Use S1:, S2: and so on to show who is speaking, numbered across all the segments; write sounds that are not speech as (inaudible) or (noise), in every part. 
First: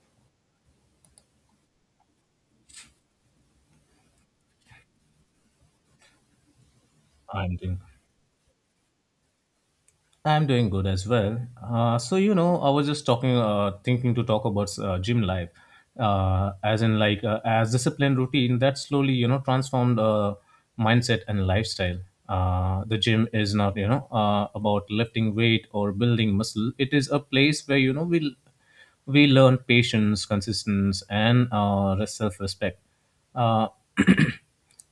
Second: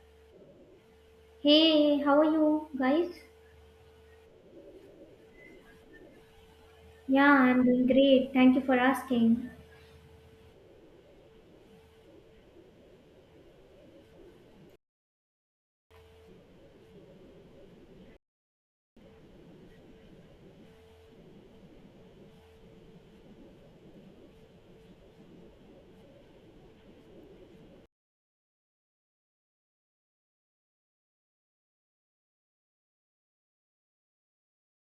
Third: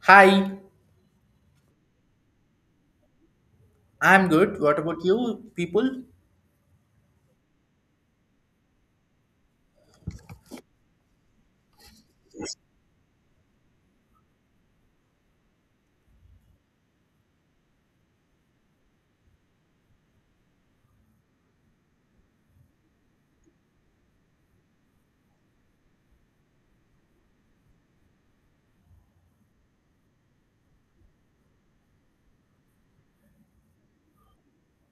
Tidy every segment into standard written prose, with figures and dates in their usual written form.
S1: Hi,
S2: Hey, how are you guys?
S1: I'm good. What about you people?
S2: Yeah,
S3: I'm
S2: I'm
S3: doing,
S2: doing great. Thank you for asking.
S3: I'm doing good as well. So I was just talking, thinking to talk about gym life, as in as discipline routine that slowly transformed mindset and lifestyle. The gym is not about lifting weight or building muscle. It is a place where you know we learn patience, consistency, and self respect. Uh, (clears throat)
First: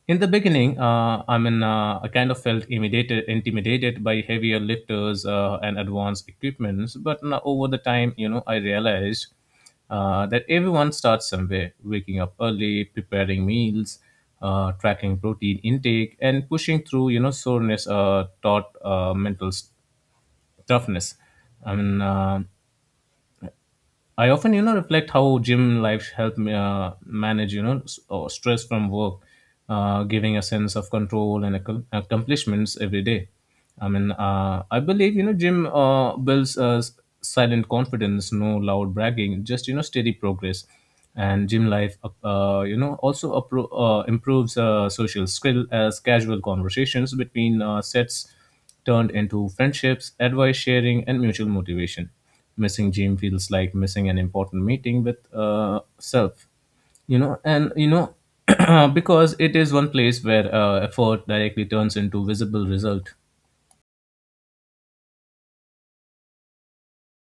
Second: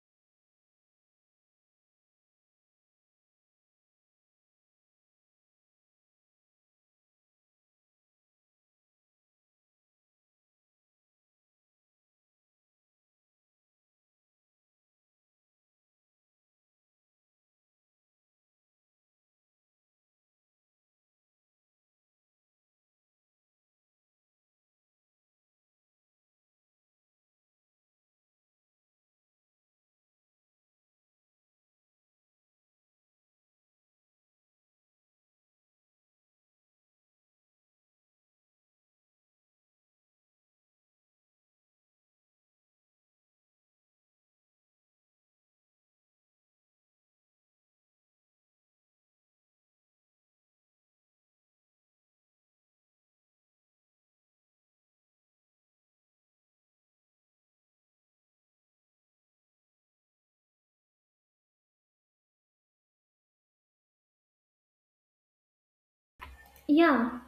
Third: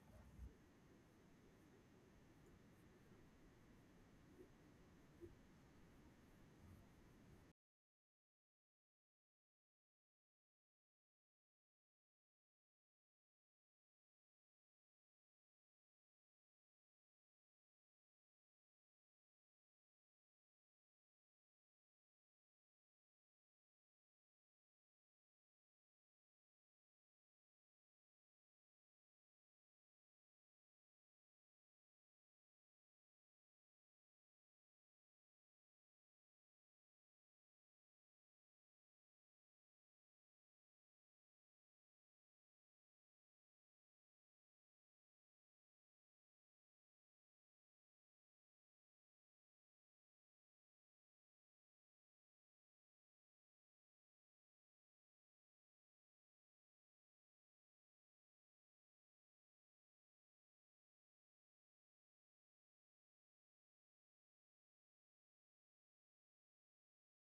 S3: In the beginning, I kind of felt intimidated by heavier lifters and advanced equipments. But now, over the time, you know, I realized that everyone starts somewhere, waking up early, preparing meals, tracking protein intake, and pushing through, you know, soreness taught toughness. I mean, uh, I often, you know, reflect how gym life helped me manage, you know, s- or stress from work, giving a sense of control and accomplishments every day. I believe, you know, gym builds silent confidence, no loud bragging, just, you know, steady progress. And gym life, you know, also improves social skill as casual conversations between sets turned into friendships, advice sharing, and mutual motivation. Missing gym feels like missing an important meeting with self, you know, and you know, (clears throat) because it is one place where effort directly turns into visible result.
S2: Yeah,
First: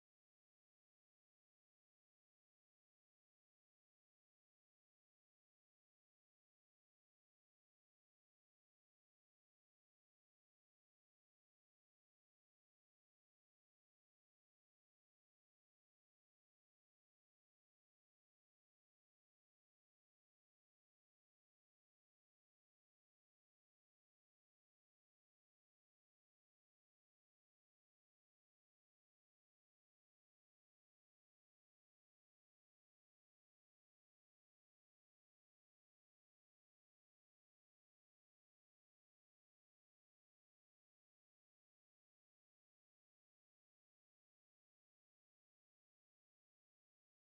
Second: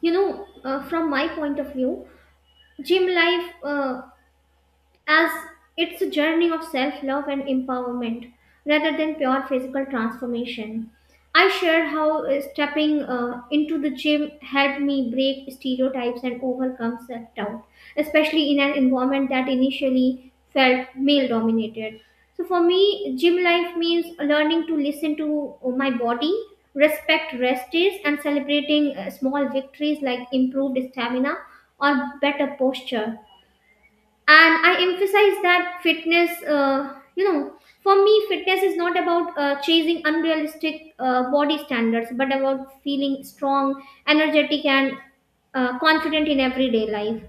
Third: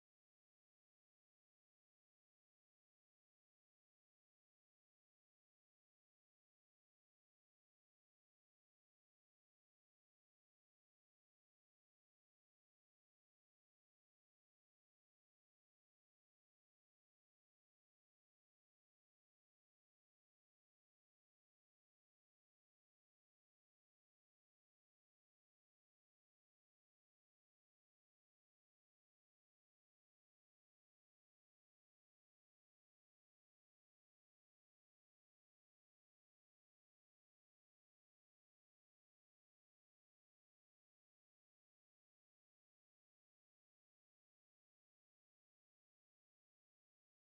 S2: you know, from my point of view, gym life as it's a journey of self love and empowerment rather than pure physical transformation. I shared how stepping into the gym helped me break stereotypes and overcome self doubt, especially in an environment that initially felt male dominated. So, for me, gym life means learning to listen to my body, respect rest days, and celebrating small victories like improved stamina or better posture. And I emphasize that fitness, for me, fitness is not about chasing unrealistic body standards, but about feeling strong, energetic, and confident in everyday life.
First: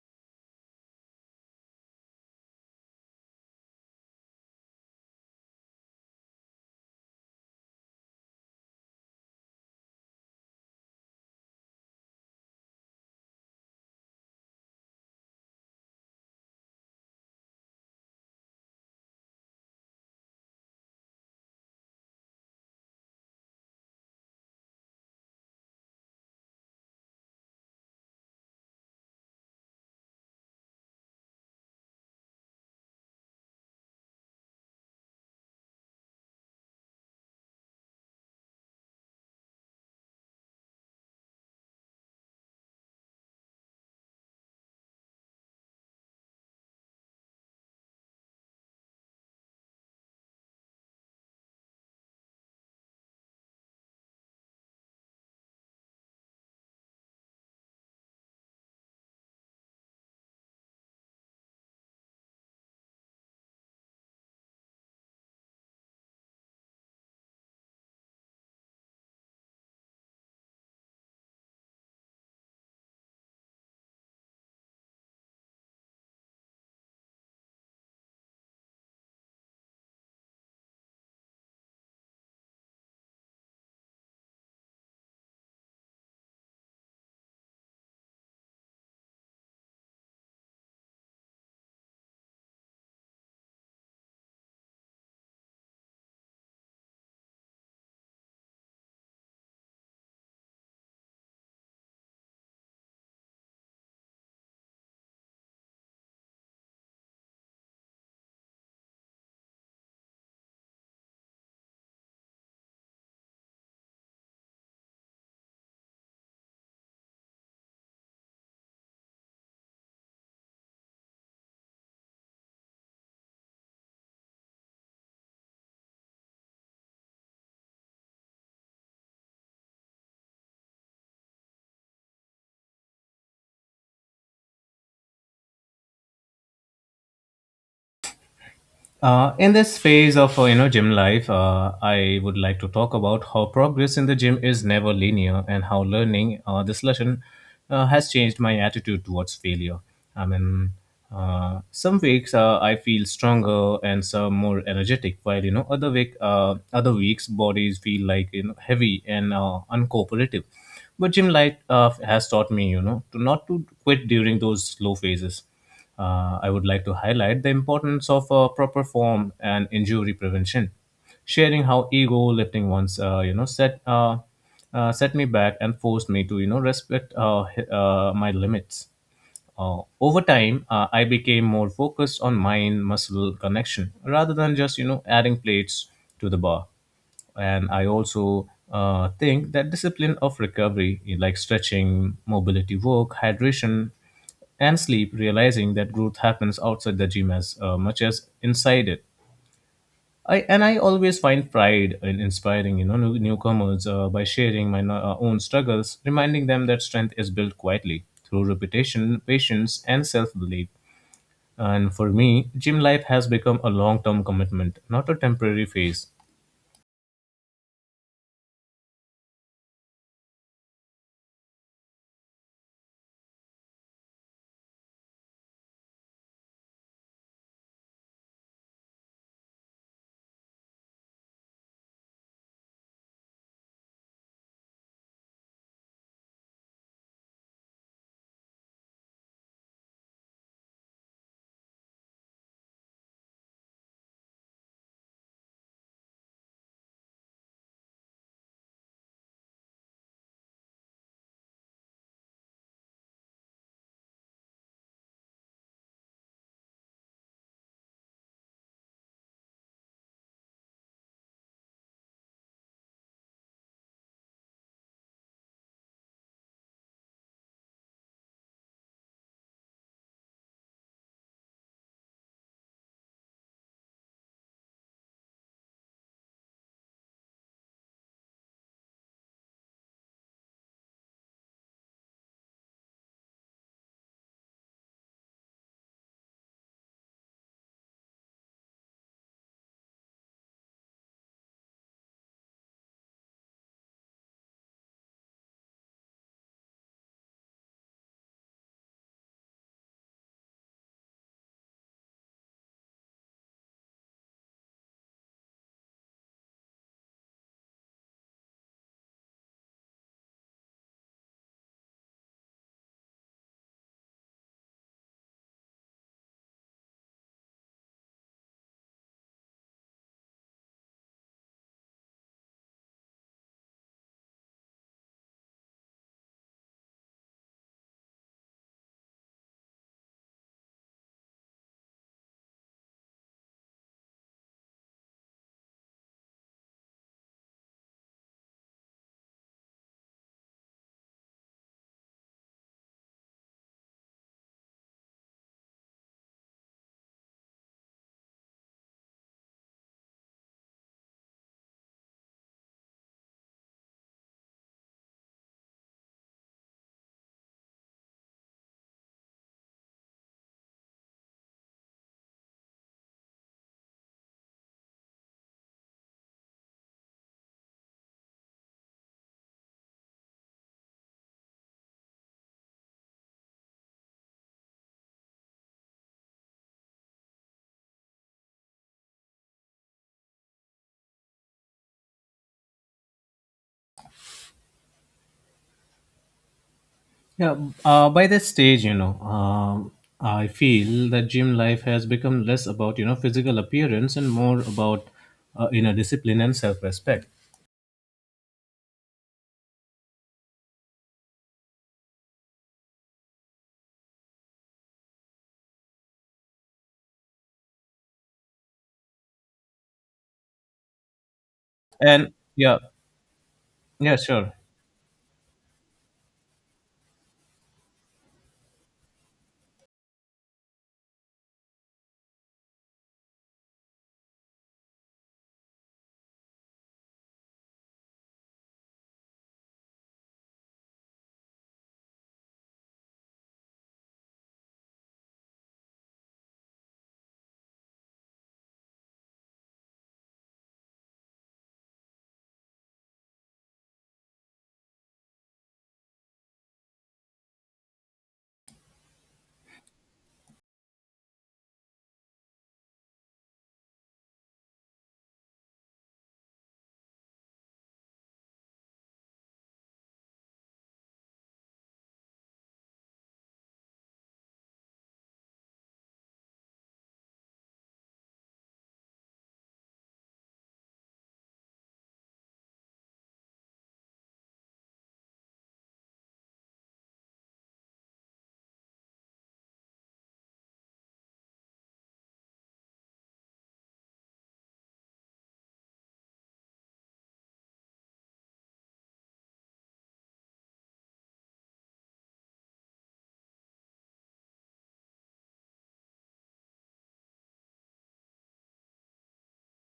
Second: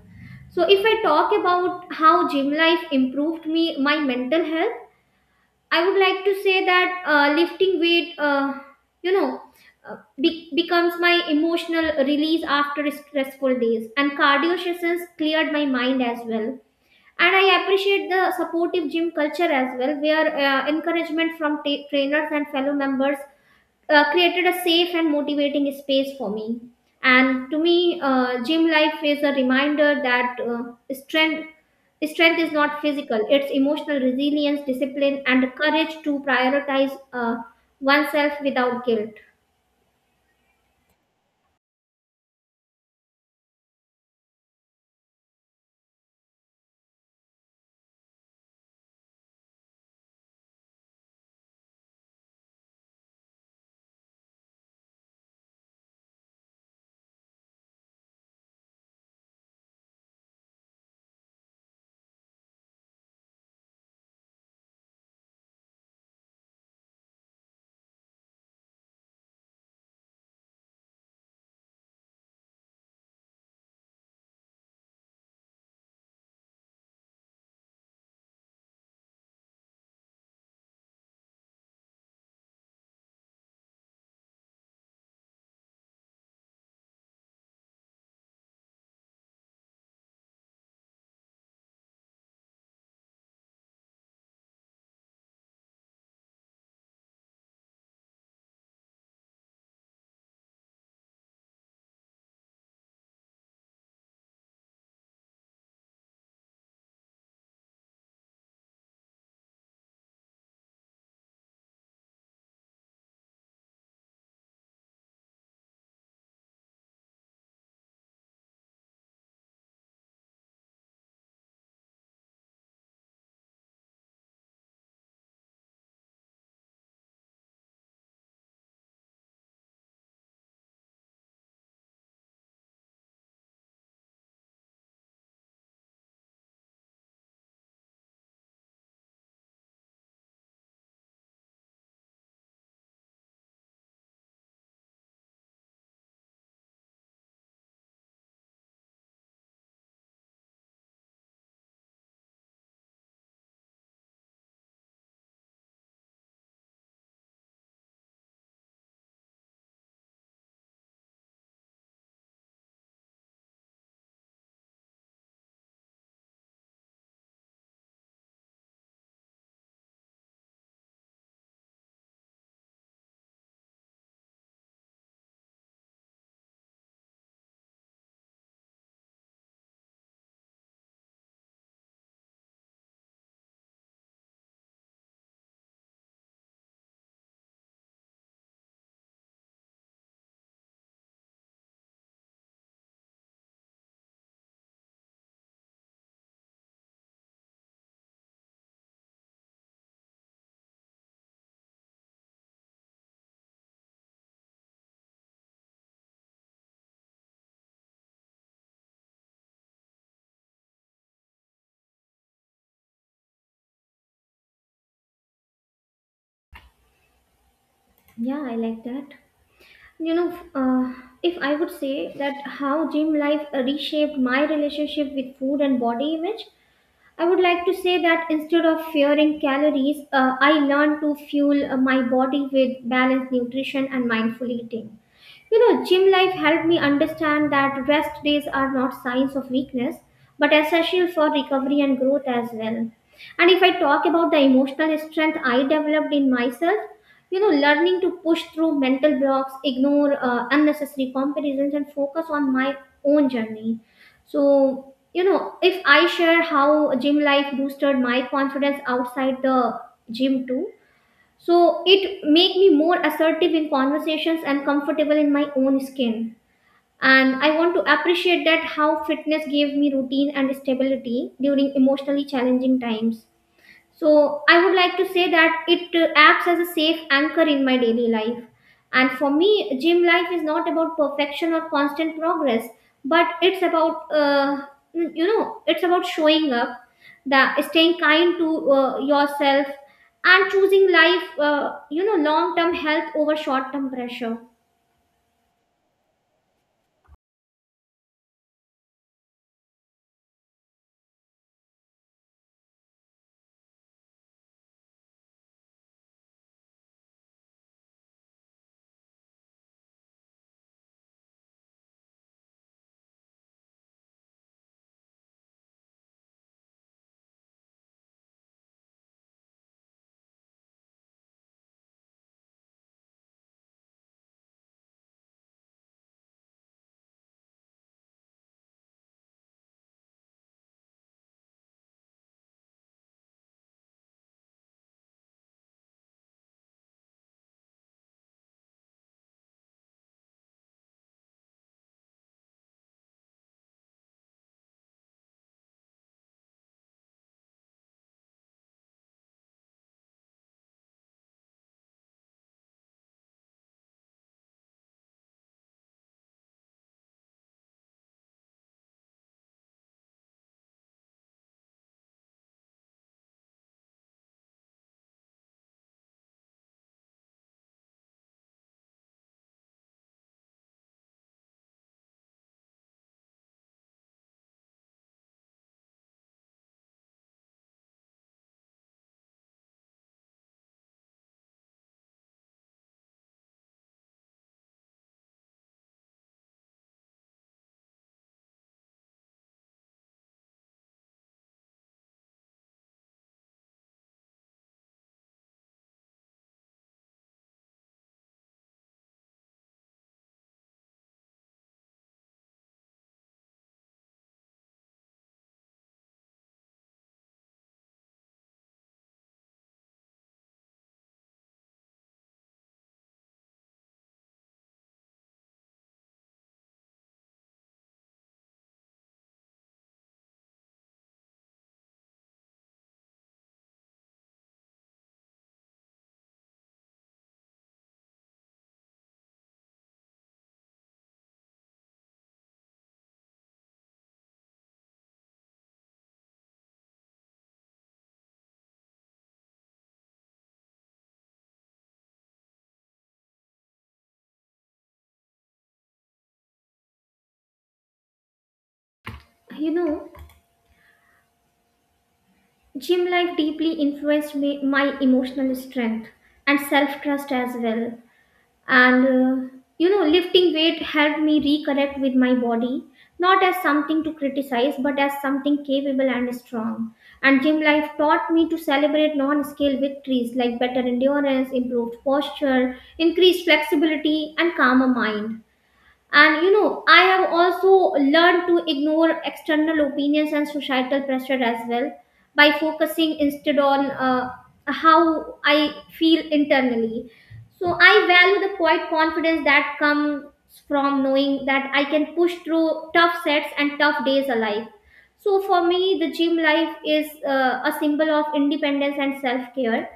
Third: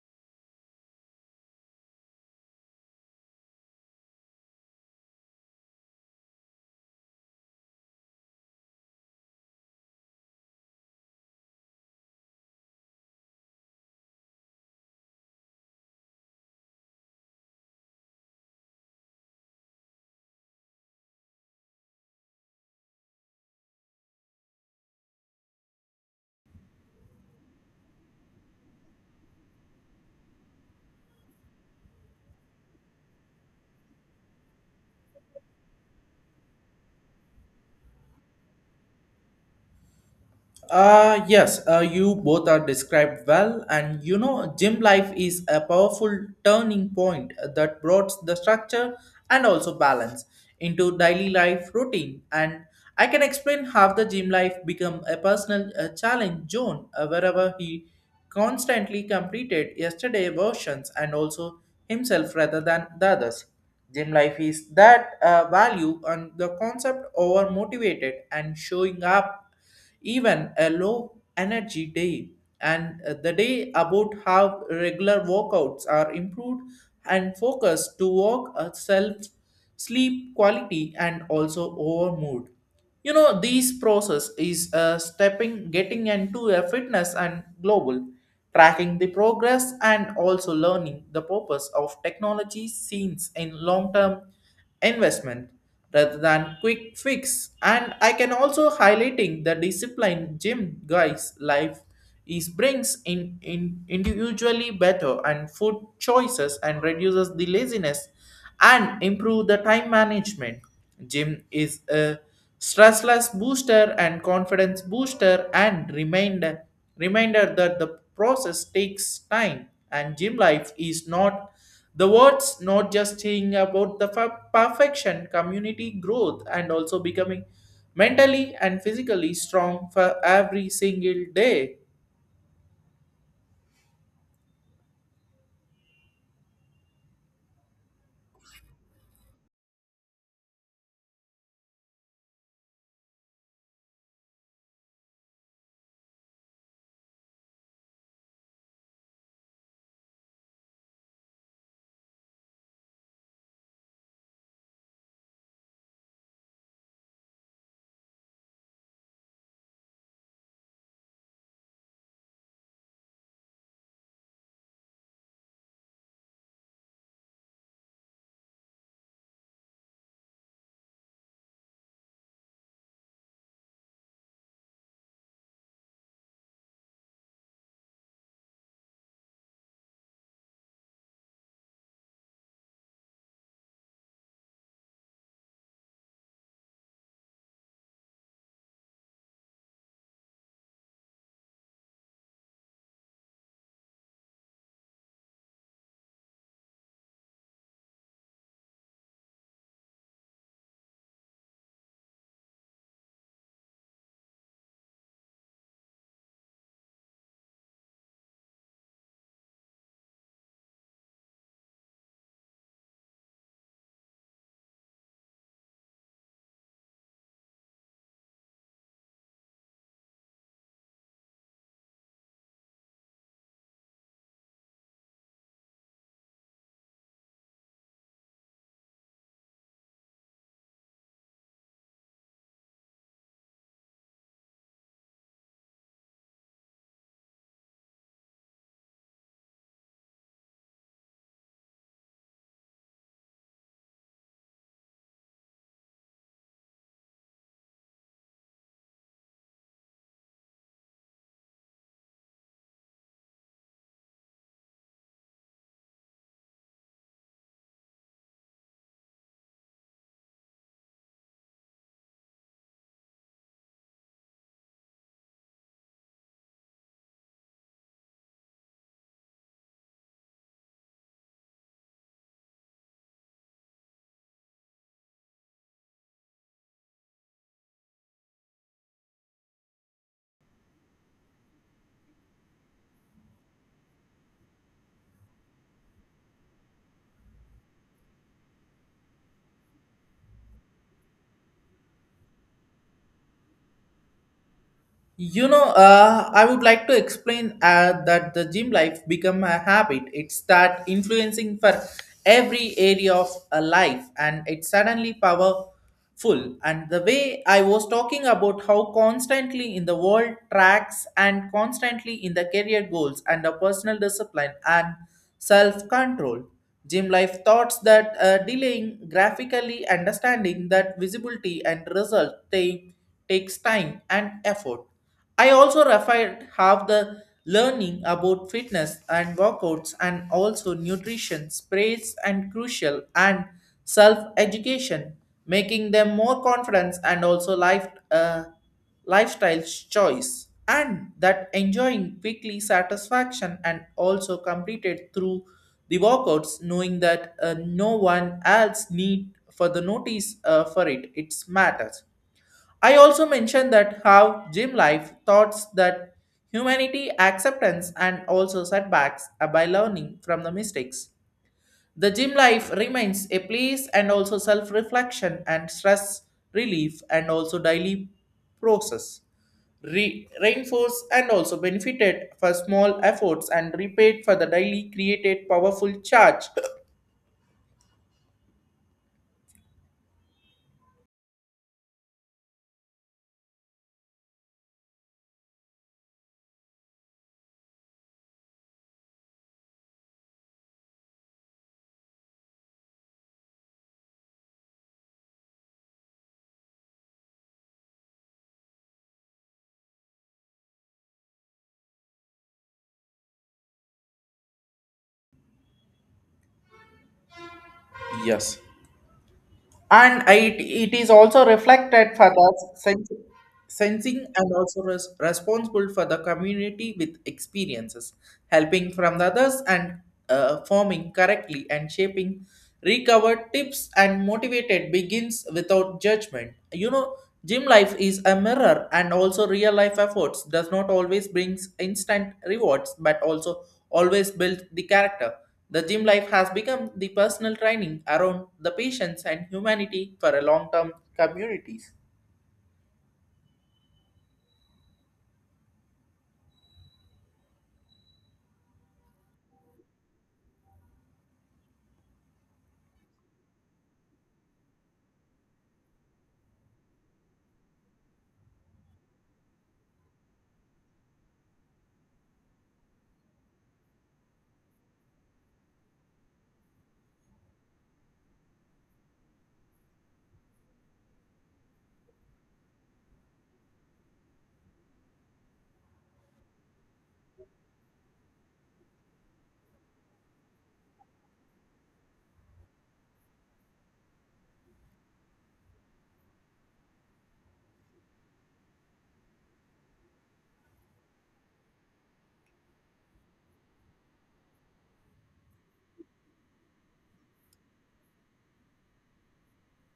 S2: So if I talk about how gym life improved me, my mental health, I would like to say that lifting weight, you know, uh, becomes my emotional release after stressful days, and cardio sessions cleared my mind as well. And I appreciate the supportive gym culture as well, where encouragement from ta trainers and fellow members created a safe and motivating space for me. And to me, gym life is a reminder that strength is not physical; it's emotional resilience, discipline, and the courage to prioritize, oneself without guilt.
S1: Yes, you both are described well, and you know, gym life is a powerful turning point that brought the structure and also balance into daily life routine. And I can explain how the gym life become a personal challenge zone wherever he constantly completed yesterday versions and also himself rather than the others. Gym life is that value and the concept over motivated and showing up even a low energy day and the day about how regular workouts are improved and focus to work self sleep quality and also over mood. You know, these process is stepping getting into a fitness and global tracking the progress and also learning the purpose of technology scenes in long-term investment rather than quick fix. And I can also highlighting the discipline gym guys life is brings in individually better and food choices and reduces the laziness and improve the time management. Gym is a stressless booster and confidence booster and reminder that the process takes time, and gym life is not the words, not just saying about the perfection, community growth, and also becoming mentally and physically strong for every single day.
S3: In this phase of gym life, I would like to talk about how progress in the gym is never linear and how learning this lesson has changed my attitude towards failure. I mean, some weeks I feel stronger and some more energetic, while you know other weeks bodies feel like you know heavy and uncooperative. But gym life has taught me you know to not to quit during those slow phases. I would like to highlight the importance of proper form and injury prevention, sharing how ego lifting once set me back and forced me to you know respect my limits. Over time, I became more focused on mind-muscle connection rather than just you know adding plates to the bar. And I also think that discipline of recovery, like stretching, mobility work, hydration, and sleep, realizing that growth happens outside the gym as much as inside it. I and I always find pride in inspiring you know newcomers by sharing my own struggles, reminding them that strength is built quietly through repetition, patience, and self-belief. And for me, gym life has become a long-term commitment, not a temporary phase.
S2: Yeah, I like that. You know, if I would say that how gym life reshaped my relationship with food and body image, I would like to say that instead of fearing calories, I learned to fuel my body with balanced nutrition and mindful eating. You know, gym life helped me understand that rest days are not signs of weakness, but essential for recovery and growth as well. And if I talk about the emotional strength I developed in myself, you know, learning to push through mental blocks, ignore unnecessary comparisons, and focus on my own journey. So, you know, if I share how gym life boosted my confidence outside the gym too, so it make me more assertive in conversations and comfortable in my own skin. And I want to appreciate that how fitness gave me routine and stability during emotionally challenging times, so I would like to say that it acts as a safe anchor in my daily life. And for me, gym life is not about perfection or constant progress, but it's about, it's about showing up, that staying kind to, yourself, and choosing life, long term health over short term pressure.
S1: I would like to explain that the gym life become a habit. It start influencing for every area of a life, and it's suddenly powerful. And the way I was talking about how constantly in the world tracks and constantly in the career goals and the personal discipline and self control. Gym life thoughts that delaying graphically understanding that visibility and result they takes time and effort. I also referred how the learning about fitness and workouts and also nutrition sprays and crucial and self-education, making them more confidence and also life lifestyle choice, and that enjoying quickly satisfaction and also completed through the workouts knowing that no one else need for the notice for it it's matters. I also mentioned that how gym life thoughts that humanity acceptance and also setbacks are by learning from the mistakes. The gym life remains a place and also self-reflection and stress relief and also daily process. Reinforced and also benefited for small efforts and repaid for the daily created powerful charge.
S3: Yeah, by this stage, I feel that gym life has become less about you know physical appearance and more about inner discipline and self-respect.
S1: Yes. And it is also reflected for
S3: And
S1: the
S3: yeah,
S1: sense,
S3: yeah,
S1: sensing and
S3: sure.
S1: also responsible for the community with experiences, helping from the others, and forming correctly and shaping recovered tips and motivated begins without judgment. You know, gym life is a mirror, and also real life efforts does not always brings instant rewards but also always build the character. The gym life has become the personal training around the patience and humanity for a long-term communities.
S2: You know, gym life deeply influenced me, my emotional strength and self trust as well. And lifting weight helped me reconnect with my body, not as something to criticize but as something capable and strong. And gym life taught me to celebrate non-scale victories like better endurance, improved posture, increased flexibility, and calmer mind. And you know, I have also learned to ignore external opinions and societal pressure as well, by focusing instead on how I feel internally. So I value the quiet confidence that comes from knowing that I can push through tough sets and tough days alive. So for me, the gym life is a symbol of independence and self care,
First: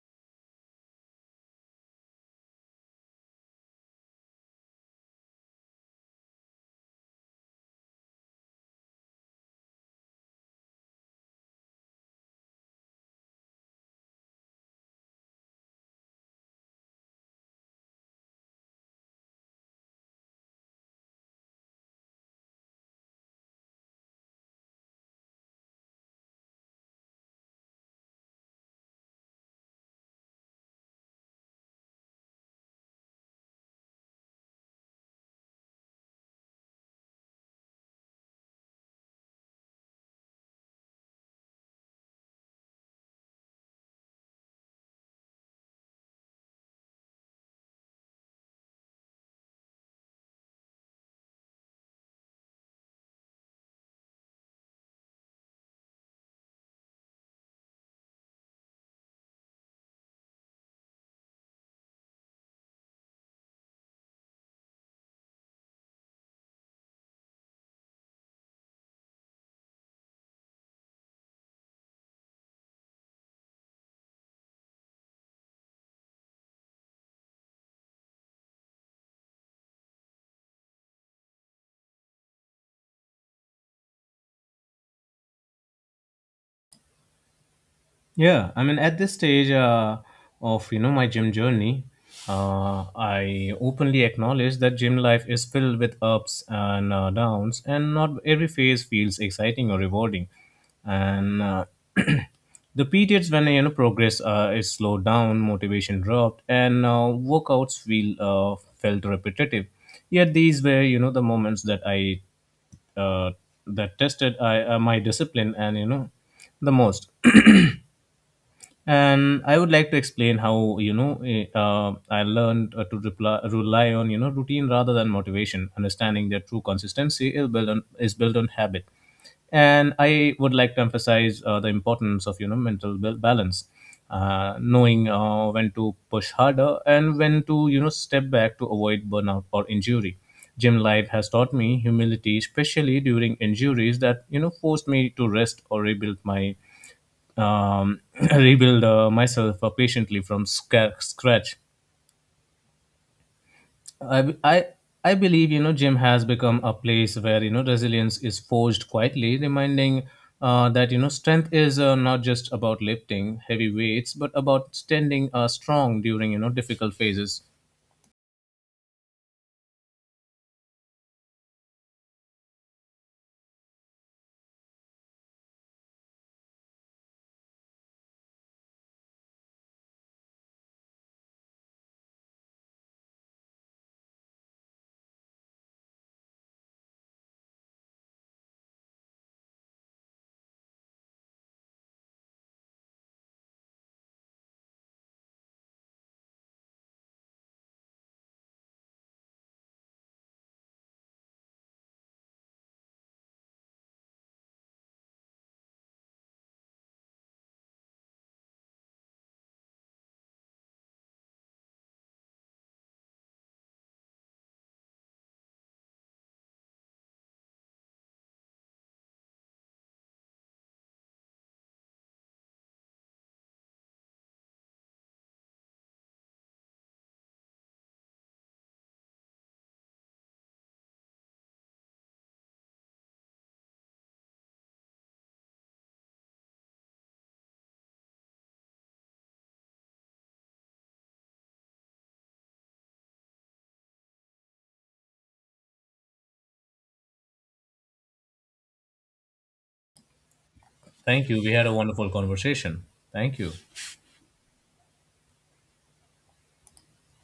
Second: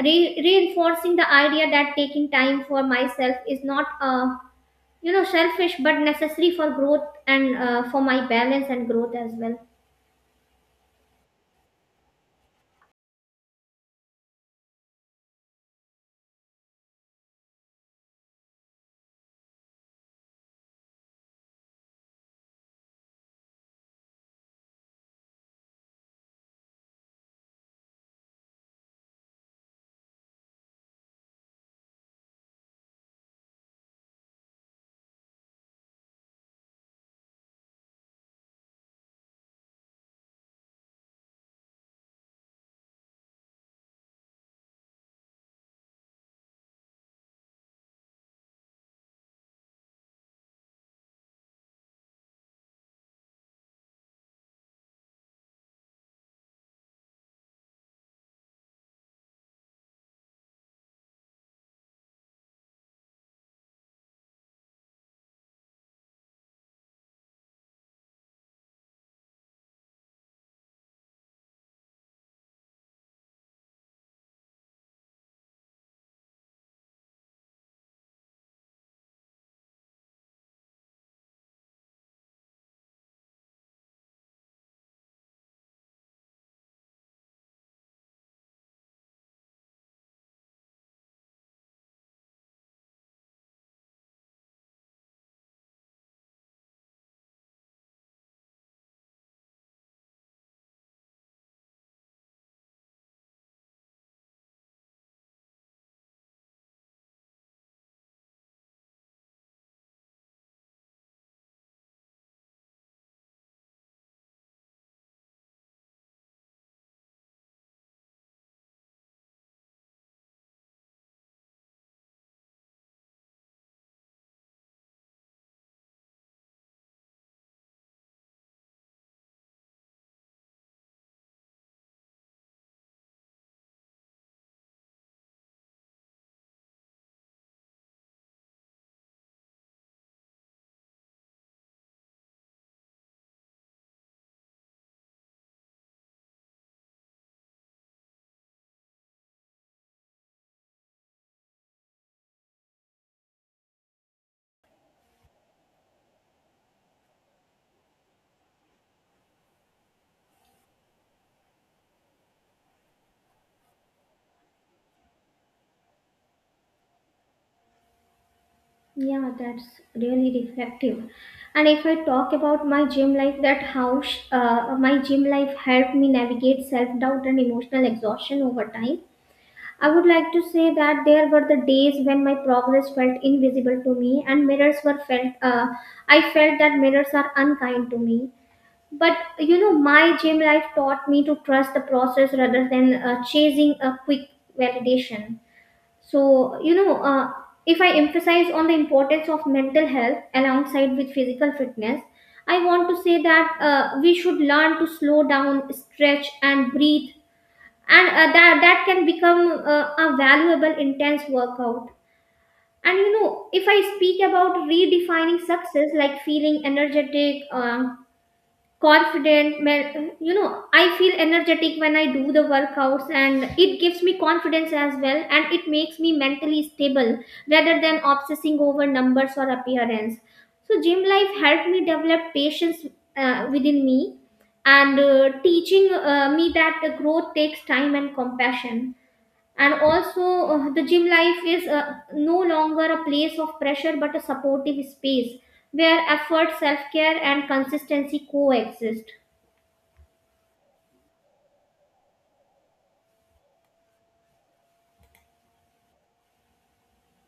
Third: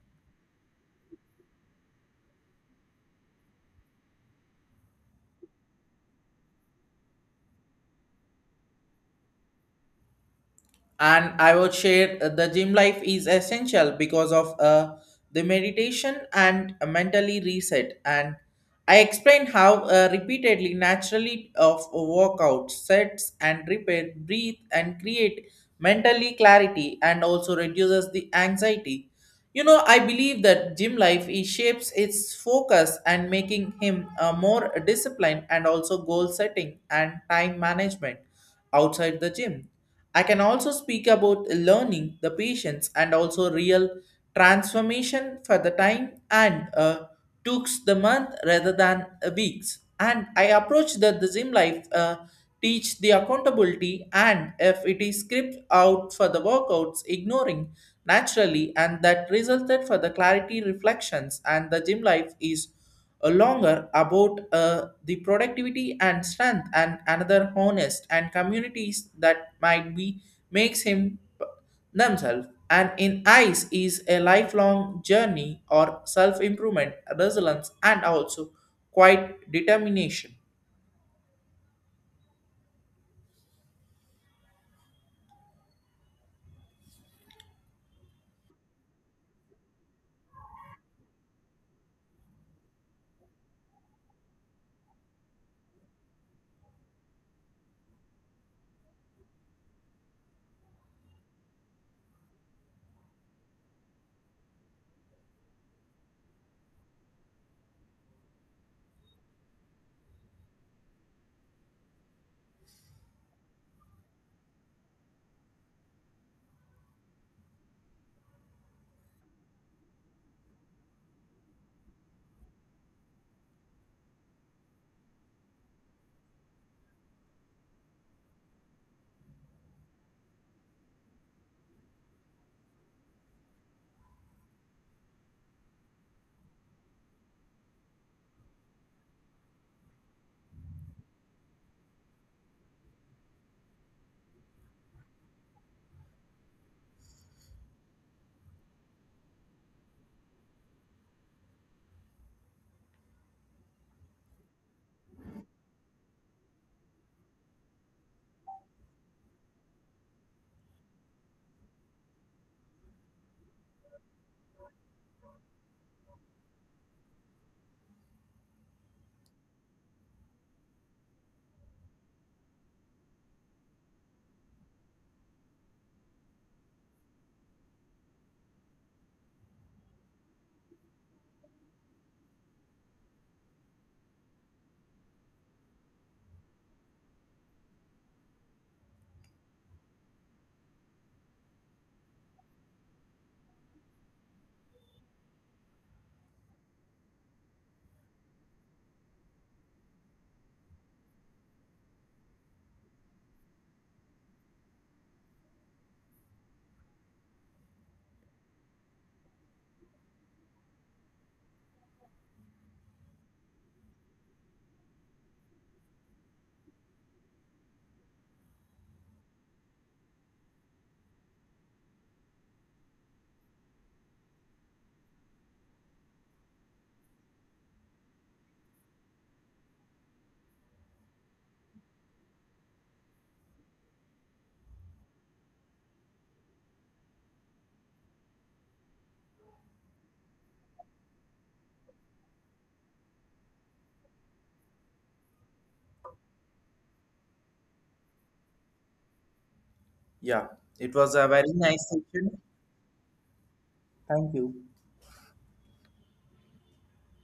S2: reinforcing the idea that taking time for myself is not a, you know, selfish but necessary for growth and, for my balance and growth as well.
S1: And I would share, the gym life is essential because of the meditation and a mentally reset. And I explained how repeatedly naturally of workout sets and repair breathe and create mentally clarity and also reduces the anxiety. You know, I believe that gym life is shapes its focus and making him more disciplined and also goal setting and time management outside the gym. I can also speak about learning, the patience, and also real transformation for the time, and took the month rather than weeks. And I approached the gym life. Teach the accountability, and if it is script out for the workouts ignoring naturally and that resulted for the clarity reflections, and the gym life is a longer about the productivity and strength and another honest and communities that might be makes him uh, themselves, and in eyes is a lifelong journey or self-improvement, resilience, and also quite determination.
S3: At this stage of you know my gym journey, I openly acknowledge that gym life is filled with ups and downs, and not every phase feels exciting or rewarding. And the periods when you know progress is slowed down, motivation dropped, and workouts feel felt repetitive. Yet these were you know the moments that I uh, that tested my discipline and you know the most. And I would like to explain how you know I learned rely on you know routine rather than motivation, understanding that true consistency is built on habit. And I would like to emphasize the importance of you know balance, knowing when to push harder and when to you know step back to avoid burnout or injury. Gym life has taught me humility, especially during injuries that you know forced me to rest or rebuild my um, (clears throat) rebuild myself patiently from scratch. I, I, I believe you know gym has become a place where you know resilience is forged quietly, reminding that you know strength is not just about lifting heavy weights, but about standing strong during you know difficult phases.
S2: Yeah, that's really reflective. And if I talk about my gym life, that how my gym life helped me navigate self-doubt and emotional exhaustion over time, I would like to say that there were the days when my progress felt invisible to me and mirrors were felt, I felt that mirrors are unkind to me. But you know, my gym life taught me to trust the process rather than chasing a quick validation. So you know, if I emphasize on the importance of mental health alongside with physical fitness, I want to say that we should learn to slow down, stretch and breathe, and that can become a valuable intense workout. And you know, if I speak about redefining success like feeling energetic, confident I feel energetic when I do the workouts and it gives me confidence as well, and it makes me mentally stable rather than obsessing over numbers or appearance. So gym life helped me develop patience within me, and teaching me that the growth takes time and compassion. And also the gym life is no longer a place of pressure but a supportive space where effort, self-care and consistency coexist.
S1: Yeah, it was
S3: Thank
S1: a
S3: you. We
S1: very
S3: had a
S1: nice
S3: wonderful
S1: session.
S3: conversation. Thank you.
S1: Thank you.